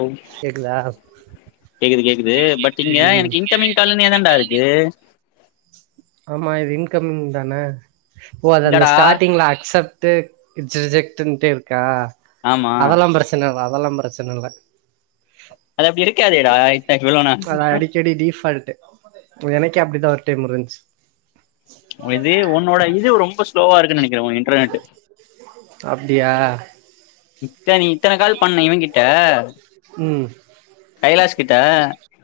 ஓ கேக்குதா கேக்குது கேக்குது பட் இங்க ம் எனக்கு இன் இன்கம்மிங் காலுனேதாடா இருக்கு ஆமா இது இன்கம்மிங் தான ஓ அது அந்த இல்லடா ஸ்டார்டிங்ல அக்செப் ட் ரிஜெக்ட்ன்டே இருக்கா ஆமா அதெல்லா பிரச் இத்தனவா அதெல்லா பிரச்சன இல்ல அது அப்டி இருக்காதேடா இத்த இவ்ளோனா அத அடிக் செடி டிபால்ட் எனக்கே அப்டிதா ஒரு டைம் இருந்துச்சு ஒ இதே உன்னோட இது ரொம்ப ஸ்லோவா இருக்குன்னு நெனைக்கிறே இன்டர்நெட் அப்டியா இத்தின இத்தன கால் பண்ணே இவன் கிட்ட ம் கைலாஷ் கிட்ட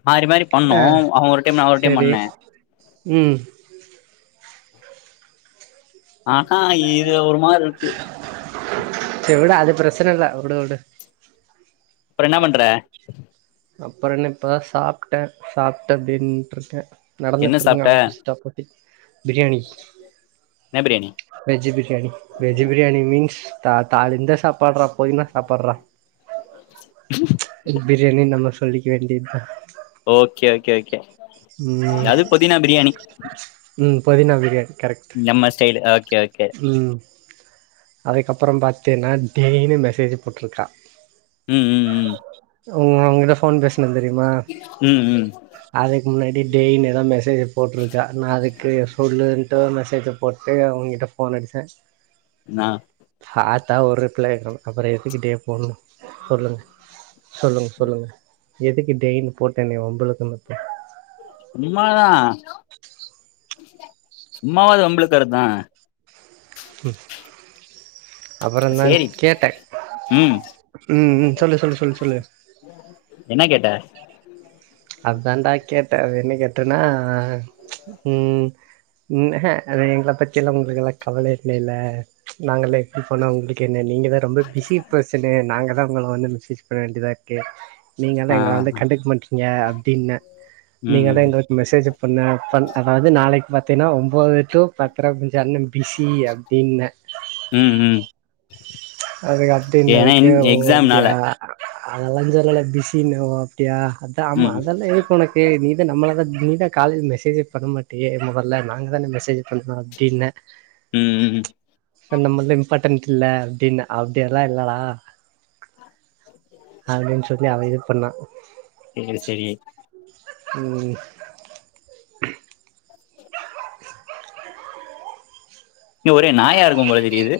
மாறி மாறி ஆ பண்ணோ‌ அவன் ஒரு டைம் நா ஒரு டைம் செரி பண்ணே ம் ஆஹா இது ஒரு மாறி இருக்கு செர் விடு அது பிரச்சன இல்ல விடு விடு அப்றோ என்னா பன்ற அப்றோ என்ன இப்போதா சாப்ட்டே சாப்ட்டு அப்டே நின்னுட்டு இருக்கே என்ன நடந்துட்டு இருங்க சாப்ட்ட புஸ்டா போட்டி பிரியாணி என்ன biryani veg biryani veg biryani means த தா இந்த சாப்பாறா பொதினா சாப்பாறா [unintelligible] பிரியாணினு நம்ம சொல்லிக்க வேண்டிதா ஓகே ஓகே ஓகே ம் அது பொதினா பிரியாணி ம் பொதினா பிரியாணி கரெக்ட் நம்ம ஸ்டைல்லு ஓக் ம் அதுக்கப்றோ பாத்தீன்னா டெய்லியு மெசேஜ் போட்ருக்கா ம் ம் ம் ம் ம் ஒங்கிட்ட ஃபோன் பேசுனே தெரிமா ம் ம் அதுக்கு முன்னாடி டேய்னேதா மெசே ஜ போட்ருக்கா நா அதுக்கு சொல்லுன்ட்டு மெசேஜ்ஜ போட்டு ஒங்கிட்ட ஃபோன் அடிச்சே நா பாத்தா ஒரு ரிப்ளய காணு அப்றோ எதுக்கு டே போடணு சொல்லுங்க சொல்லுங்க சொல்லுங்க எதுக்கு டேயினு போட்டு என்னைய வம்பு இழுக்குனு சும்மாதா சும்மாவாது வம்பு இழுக்குறதா [unintelligible] அப்றோ தா சேரி கேட்ட ம் ம் ம் சொல்லு சொல்லு சொல்லு சொல்லு என்னா கேட்ட அதான்டா கேட்ட அ என்ன கேட்டேன்னா ம் ம் அ அது எங்கள பத்தியெல்லா உங்களுக்கெல்லா கவல இல்லலே நாங்களே இப்பனா உங்களுக்கு என்ன நீங்க தா ரொம்ப பிஸி பெர்சனு நாங்க தா உங்கள வந்து மெசேஜ் பண்ண வேண்டியதா இருக்கு ஆ நீங்கதா எங்கள வந்து கண்டுக்க மாட் டிங்க அப்டின்ன ம் நீங்க தா எங்க மெசேஜ் பண்ண பண் அதாவுது நாளைக்கு பாத்தீன்னா ஒ ம்போது டூ பத்ர கொஞ்சோ அண்ண பிஸி அப்டின்ன ம் ம் அதுக்கு ஏன்னா அப்டினதுக்கு ஓ எக்ஸாம்னால அப்டியா அ அதெல்லா சொல்லல பிசின்னு ஓகேயா அதா ஆமா ம் அதெல்லா எதுக்கு ஒனக் சேரி நீதா நம்மளதா நீதா காலையில மெசேஜே பண்ண மாட்டியே மொதல்ல நாங்கதான மெசேஜ் பண்ணிணோ அப்டின்ன ம் ம் ச நம்மளா இம்பாட்டன்ட்ஸ் இல்ல அப்டின்னா அப்டியெல்லா இல்லடா அப்டின்னு சொல்லி அவ இது பண்ணா சேரி சேரி ம் இங்க ஒரே நாயா இருக்கும் போல தெரியுது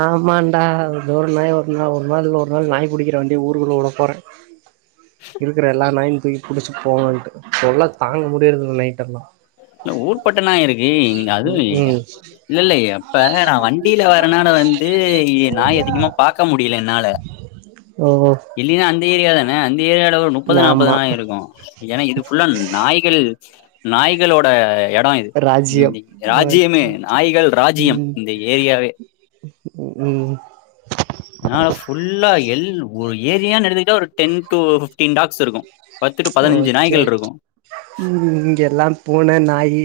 ஆமாண்டா ஒரு ஒரு நாயா ஒரு நாள் ஒரு நாளில்ல ஒரு நாள் நாய் புடிக்குற வண்டிய ஊருக்குள்ள வுட போறே இருக்குற எல்லா நாயு தூக்கி புடிச்சு போவன்ட்டு தொல்ல தாங்க முடியற்தில்ல நைட்டல்லா இல்ல ஊர்பட்ட நாய் இருக்கு இங்க அதுவு ம் ம் இல்ல இல்ல எப்ப நா வண்டியில வரனால வந்து இ நாய் அதிகமா பாக்க முடியில என்னால ஓ இல்லன்னா அந்த ஏரியாதான அந்த ஏரியால ஒரு முப்பது நாப்பது ஆமா நாயிருக்கு ஏன்னா இது ஃபுல்லா நாய்கள் நாய்களோட எடம் இது ராஜ்யம் இந்தி ஓகே ராஜ்யமே ஓகே நாய்கள் ராஜ்யம் ம் இந்த ஏரியாவே ம் ஃபுல்லா எல் ஒரு ஏரியானு எடுத்துக்கிட்டா ஒரு டென் டு ஃபிஃப்டீன் டாக்ஸ் இருக்கு பத்து டு பதினஞ்சு ஓகே நாய்கள் ஓகே இருக்கு ம் இங்கெல்லா பூன நாயி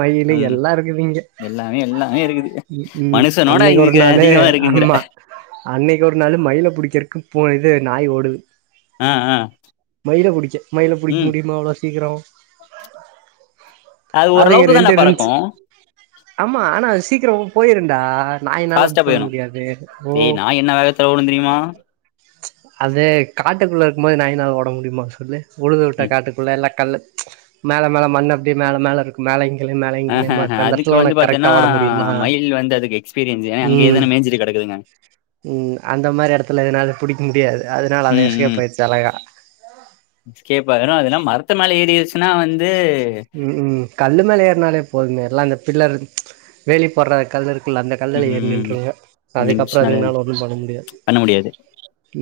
மயிலு ம் எல்லா இருக்குதிங்க எல்லாமே எல்லாமே இருக்கு ம் ம் அன்னைக்கு ஒரு நாளு இருக்குங்கிற ஆமா அன்னைக்கு ஒரு நாளு மயில புடிக்ற்க்கு போ இது நாய் ஓடுது ஆ ஆ மயில புடிக்க மயில புடிக்க ம் முடியுமா அவ்ளோ சீக்கிரோ அது அதுங்க ஓரளவுக்கு ரெண்டு தான்டா பறக்கு இருந்த்ச்சு ஆமா ஆனா அது சீக்கிரோ போயிருண்டா நாயினால இது ஃபாஸ்ட்டா பண்ண போயிரு முடியாது ஓ டேய் [unintelligible] தெரியுமா அது காட்டுக்குள்ள இருக்கும்போது நாயின்னால ஓட முடியுமா சொல்லு உழுது வுட்ட ம் காட்டுக்குள்ள இல்ல கல்ல மேல மேலே மண் அப்டியே மேலே மேலே இருக் ம்ஹ்ஹ அதுக்கு வந்து பாத்தீன்னா கரெக்டா ஓட முடியுமா மயில் வந்து அதுக்கு எக்ஸ் பிரியன்ஸு ம் அங்கயேதன மேஞ்சிட்டு கெடக்குதுங்க ம் அந்த மாரி எடத்துல அதனால ம் புடிக்க முடியாது அதனால அது எஸ்கேப் ஆயிருச்சி அழகா எஸ்கேப்பு ஆயிரு அதெல்லா மரத்து மலே ஏரிடிச்சினா வந்து ம் ம் கல்லு மேல ஏறுனாலே போதுமே எல்லா அந்த பில்லர் வேலி போடுற கல் இருக் குள்ள அந்த ம் கல்லுல ஏறி ம், நின்றுங்க அதுக்கப்றோ ம், அதுங்க்னால ஒன்னு பண்ண முடியாது பண்ண முடியாது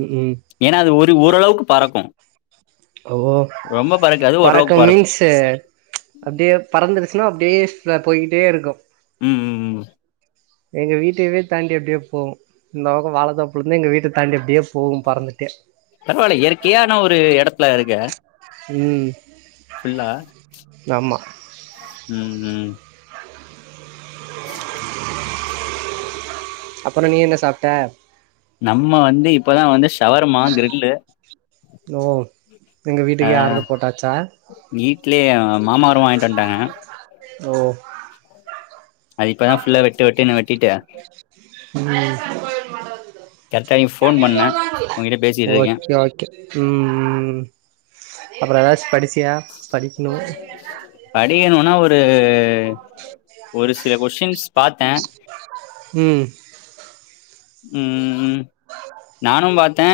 ம் ம் ஏன்னா அது ஒரு ஓரளவுக்கு பறக்கு ஓ ரொம்ப அது ஓரளவுக்கு பறக்கு மீன்ஸு அப்டியே பறந்துருச்சினா அப்டியே [unintelligible] போயிட்டே இருக்கு ம் ம் ம் எங்க வீட்டயவே தாண்டி அப்டியே போவு இந்த பக்கோ வாழதோப்புலந்து எங்க வீட்ட தாண்டி அப்டியே போகு பறந்துட்டு பரவாயில இயற்கையான ஒரு எடத்துல இருக்க ம் ஃபுல்லா ஆமா ம் ம் சீ அப்பறொ நீ என்ன சாப்ட்ட நம்ம வந்து இப்பதா வந்து ஷவர்மா கிரில்லு ஓ எங்க வீட்டுக்கே ஆர்ரு போட்டாச்சா வீட்லயே மாமா வரம்மோ வாங்கிட்டு வன்ட்டாங்க ஓ அது இப்பதா ஃபுல்லா வெட்டு வெட்டுனு வெட்டிட்டு ம் கரெக்டா நீ ஃபோன் பண்ண உங்கிட்ட பேசிட்டு இருக்கே ஓகே ஓகே ம் ம் அப்பற எதாச்சு படிச்சியா படிக்கனு படிக்கனூனா ஒரு ஒரு சில கொஷின்ஸ் பாத்தே ம் ம் ம் நானும் பாத்தே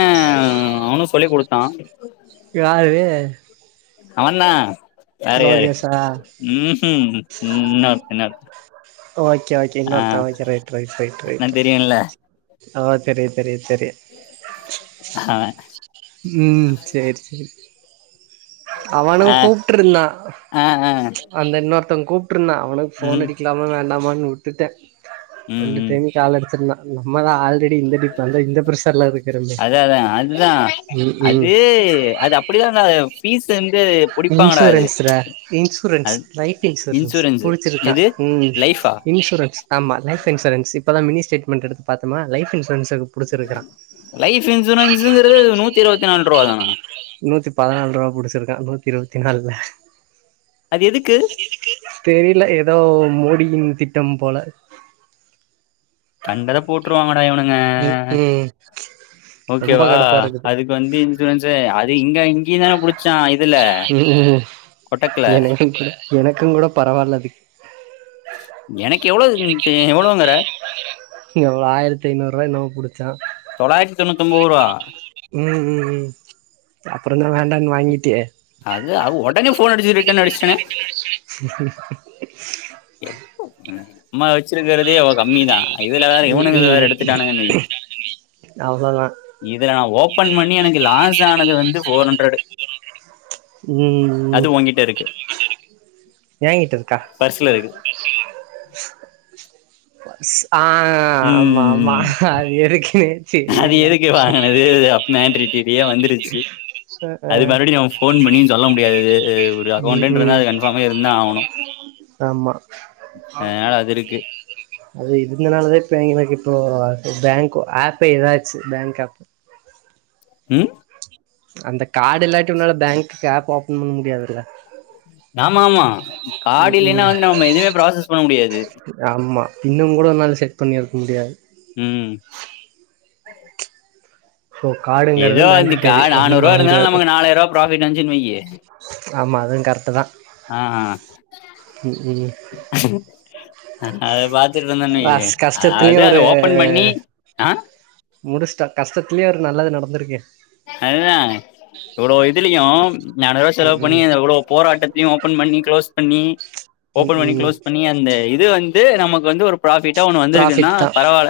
அவனு சொல்லிக் குடுத்தா யாரு அவந்தா வேறயாரு லோகேஷா ம்ஹும் இன்னொருத்த இன்னொரு ஓகே ஓகே இன்னொருத்தெ ஓகே ரைட் ரைட் ரைட் நா ரைட்டு தெரியுல்ல ஓ தெரியி தெரியி தெரிய ஹ ம் சேர் சேரி அவனு ஆ கூப்ட்ருந்தா ஆ ஆ அந்த இன்னொருத்த கூப்ட்ருந்தா அவனுக் ஃபோன் ம் அடிக்லாமா வேண்டாமான் வுட்டுட்டே ம் ரெண்டு ம் டைம் கால் அடுச்சிருந்தா நம்மதா ஆல்ரெடி இந்த டிப்ப அந்த இந்த பிரஷர்ல இரு அதா அதா அதுதா அது அது அப்புடிதான்டா இன்சூரன்ஸுடா இன்சூரன்ஸ் அது லைஃப் இன்சூரன்ஸ் இன்சூரன்ஸு புடுச்சிருக்கா எது ம் லைஃபா இன்ஷுரன்ஸ் ஆமா லைஃப் இன்சூரன்ஸ் இப்போதா மினி ஸ்டேட்மெண்ட் எடுத்து பாத்தொமா லைஃப் இன்சூரன்ஸ லைஃப் இன்சூரன்ஸுங்கிறது நூத்தி இருவத்தி நால் ருவாதானா பதுனால் ருவா புடுச்சிருக்கா நூத்தி இருவத்தி நாலுல்ல அது எதுக்கு தெரில எதோ மோடியின் திட்டம் போல கண்டதப் போட்ருவாங்கடா இவனுங்க ம் ம் ரொம்ப ஓகேவா கடுப்பா இருக்குது அதுக்கு வந்து இன்சூரன்ஸு அது இங்க இங்கயு தான புடுச்சா [unintelligible] கொட்டக்ல எனக்குங் கூட பரவால்லது எனக்கு எவ்ளோ தே எவ்ளோங்குற எவ்ளோ ஆயிரத்தி ஐந்நூறுவா என்னமோ புடுச்சா தொள்ளாயிரத்தி தொண்ணூத்தொம்போது ரூவா ம் ம் ம் அப்பறந்தா வேண்டான்னு வாங்கிட்டியே அது அவ் ஒடனே ஃபோன் அடுச்சு ரிட்டன் அடுச்டனே ச ச நம்ம வச்சுருக்குறதே அவ கம்மிதா இதுல வேற ம் இவனுங்கள் வேற ம் எடுத்துட்டானுங்கன் வை அவ்வளோதான் இது நான் ஓபன் பண்ணி எனக்கு லாஸ் ஆனது வந்து போர் ஹண்ட்ரடு ம் உங்கிட்ட இருக்கு ம் என்ங்கிட்டருக்கா கீழ இருக்கு ஸ் அ ஆமா ஆமா ம் அது எனக்கே தெரில மேண்டிறிட்ரியா வந்துருச்சு அஹ் அது அஹ். மறுபடியும் ஃபோன் பண்ணியும் சொல்ல முடியாது ஒரு ம் ம் அக்கௌண்டன்ட்ருந்தா அது கன்ஃபார்மா இருந்தா ஆவனும் ஆமா அது இருக்கு அது இருந்தனாலதான் இப்ப எனக்கு இப்போ பேங்க் ஆப்பே இதாச்சு பேங்க் ஆப் ம் அந்த கார்டு இல்லாட்டி உன்னால பேங்க்குக்கு ஆப் ஓபன் பண்ண முடியாதுல்ல ஆமா ஆமா காடு ம் இல்லேனா ம் வந்து நம்ம எதுவுமே ப்ராசஸ் பண்ண முடியாது ஆமா இன்னுங்கூட என்னால செட் பண்ணிருக்க முடியாது ம் ஒ காடுங்கறது ஏதோ இந்த கா மேண்டிட்டரி ஒன்னும் நானூறு ரூபா பண்ண இருந்தாலு முடியாது நமக்கு நாலாயிர ரூபா ப்ராஃபிட் வந்துச்சுன்னு வையி ஆமா அதும் கரெட்டு தான் அ அ ம் ம் அது பாத் துட்ருந்தன் வெய்யு அஸ் அதா கஷ்டத்துலயும் அத ஒரு ஓபன் பண்ணி அ முடிச்ட்டன் கஷ்டத்துலயும் ஒரு நல்லது நடந்துருக்கு அதுதான் இவ்ளோ இதுலியும் நானூருவா ம் செலவு பண்ணி ம் எவ்ளோ போராட்டத் தியும் ஓபன் பண்ணி க்ளோஸ் பண்ணி ம் ஓபன் பண்ணி ம் க்ளோஸ் பண்ணி அந்த இது வந்து நமக்கு வந்து ஒரு ப்ராஃபிட்டா ஒண்ணு வந்துருக்குன்னா ப்ராஃபிட் தான் பரவால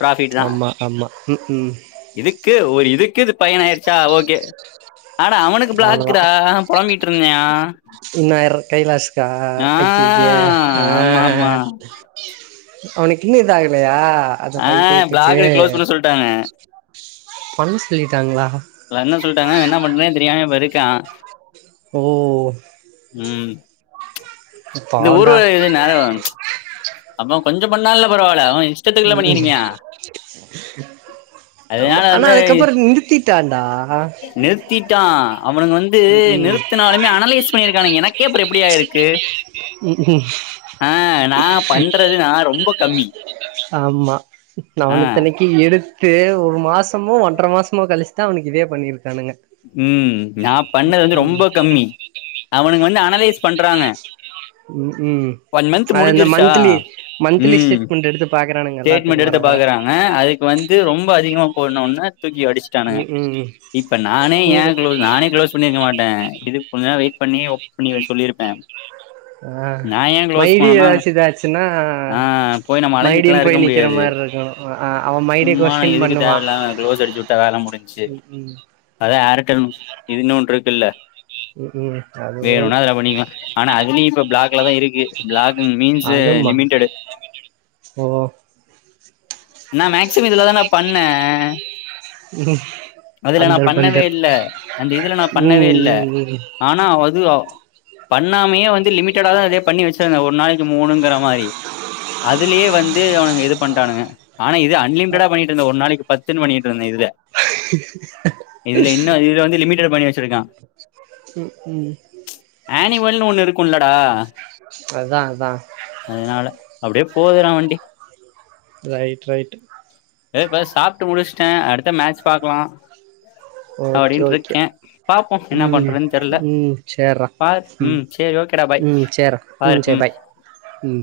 ப்ராஃபிட் தான் ஆமா ஆமா ம் ம் இதுக்கே ஓரங இதுக்கே இது பயனாயிருச்சா ஓகே அட அவனுக்கு பிளாக்குறா பொளம்பிட்ருந்தியான் இன்னார் கைலாஸ்கா அய்யய்ய அ ஆமா ஆமா அவனுக்கு இன்னு இதாகலையா அந்த ஆ பைத்தியத்துக்கு பிளாக் க்ளோஸ் பண்ண சொல்லிட்டாங்க பண் சொல்லிட்டாங்ளா ல்ல என்ன சொல்ட்டாங்க என்ன பண்றதுனே தெரியாம இப்பிருக்கான் ஓ ம் இந்த ஊரு பாவண்டா ஏது நரவம் அப்ப கொஞ்சோம் பண்ணால்ல பரவால்ல அவன் இஷ்டத்துக்குல்ல ம் ம் பண்ணியிருக்கியான் ஆமா ஆனா அதுக்கப்புறம் நிறுத்திட்டான்டா நிறுத்திட்டான் அவனுங்க வந்து ம் ம் நிறுத்துனாலுமே அனலைஸ் பண்ணியிருக்கானுங்க எனக்கேப்ற எப்பிடியாயிருக்கு அ நா ஆமா நா வந்து ஆஹ் இத்தனிக்கி எடுத்து ஒரு மாசமோ ஒன்ற மாசமோ கழிச்சுதான் அவுனுக்கு இதே பண்ணிருக்கானுங்க ம் நா பண்ணது வந்து ம் ரொம்ப கம்மி அவுனுங்க வந்து அனலைஸ் பண்றாங்க ம் ம் வன் மன்ந்த் முடிஞ்சுருச்சா ம் இது யெடுத்து பாக்குறானுங்க எல்லாத்துக்கு ஸ்டேட்மெண்ட் வர எடுத்து வர பாக்குறாங்க அதுக்கு வந்து ரொம்ப அதிகமா போன்னோன்ன தூக்கி அடிச்சி ச்சானுக ம் ம் இப்ப நானே கூ ஏன் க்ளோ நானே க்ளோஸ் பண்ணிருக்க மாட்டேன் இது கொஞ்ச நாள் வெயிட் பண்ணி ஓபன் பண்ணி சொல்லிருப்பேன் ஆ நா ஏன் க்ளோஸ் மைடி பண்ணனா ஏதாச்சு இதாச்சுன்னா அ போய் நம்ம அலஞ்சி மைடியும் ட்ருக்க போய் நிக்கிற முடியாது மாரி இருக்கணு ஆ அவ மைடி சும்மா கொஸ்டின் எதுக்கு பண்ணுவா தேவையில்லாம க்ளோஸ் அடிச்சுட்டா வேல முடிஞ்ச்சு ம் ம் அதா ஆர்டெல் இதுன் ஒன்ருக்குல்ல ம் ம் அது ஒரு வேணுனா அதுல பண்ணிக்கலா ஆனா அதுலயு இப்ப ப்ளாக்ல தா இருக்கு பிளாக் மீன்ஸ் அதுமா லிமிடெட் ஓ நா மேக்சிமம் இதுலதான்டா பண்ணே அதுல நா அந்தர் பண்ணவே பந்தர் இல்ல அந்த இதுல நா ம் பண்ணவே இல்ல ம் ம் ஆனா அதுவ பண்ணாமையே வந்து லிமிட்டடா தா அதே பண்ணி வச்சுருங்க ஒரு நாளைக்கு மூணுங்கிற மாரி அதுலேயே வந் து அவ்னுங்க இது பண்டாணுங்க ஆனா இது அன்லிமிடா பண்ணிட்டு இருந்த ஒரு நாளைக்கு பத்துனு பண்ணிட்டு இருந்த இதுல இதுல இன்னு இதுல வந்து லிமிட்டட் பண்ணி வச்சிருக்கா ம் ம் ஆனிவல்னு ஒண்ணு இருக்கும்ல்லடா அதா அதா அதனால அப்டியே போதுறா வண்டி ரைட் ரைட் இத இப்ப சாப்ட்டு முடிச்சுட்டே அடுத்த மேட்ச் பாக்கலா ஓகே அப்டினு ஓகே இருக்கே பாப்போ என்ன ம் பண்றேன்து தெரில ம் சேர்றா பா ம் சேரி ஓகேடா பாய் ம் சேர்றா பாரு சரி ம் பாய் ம்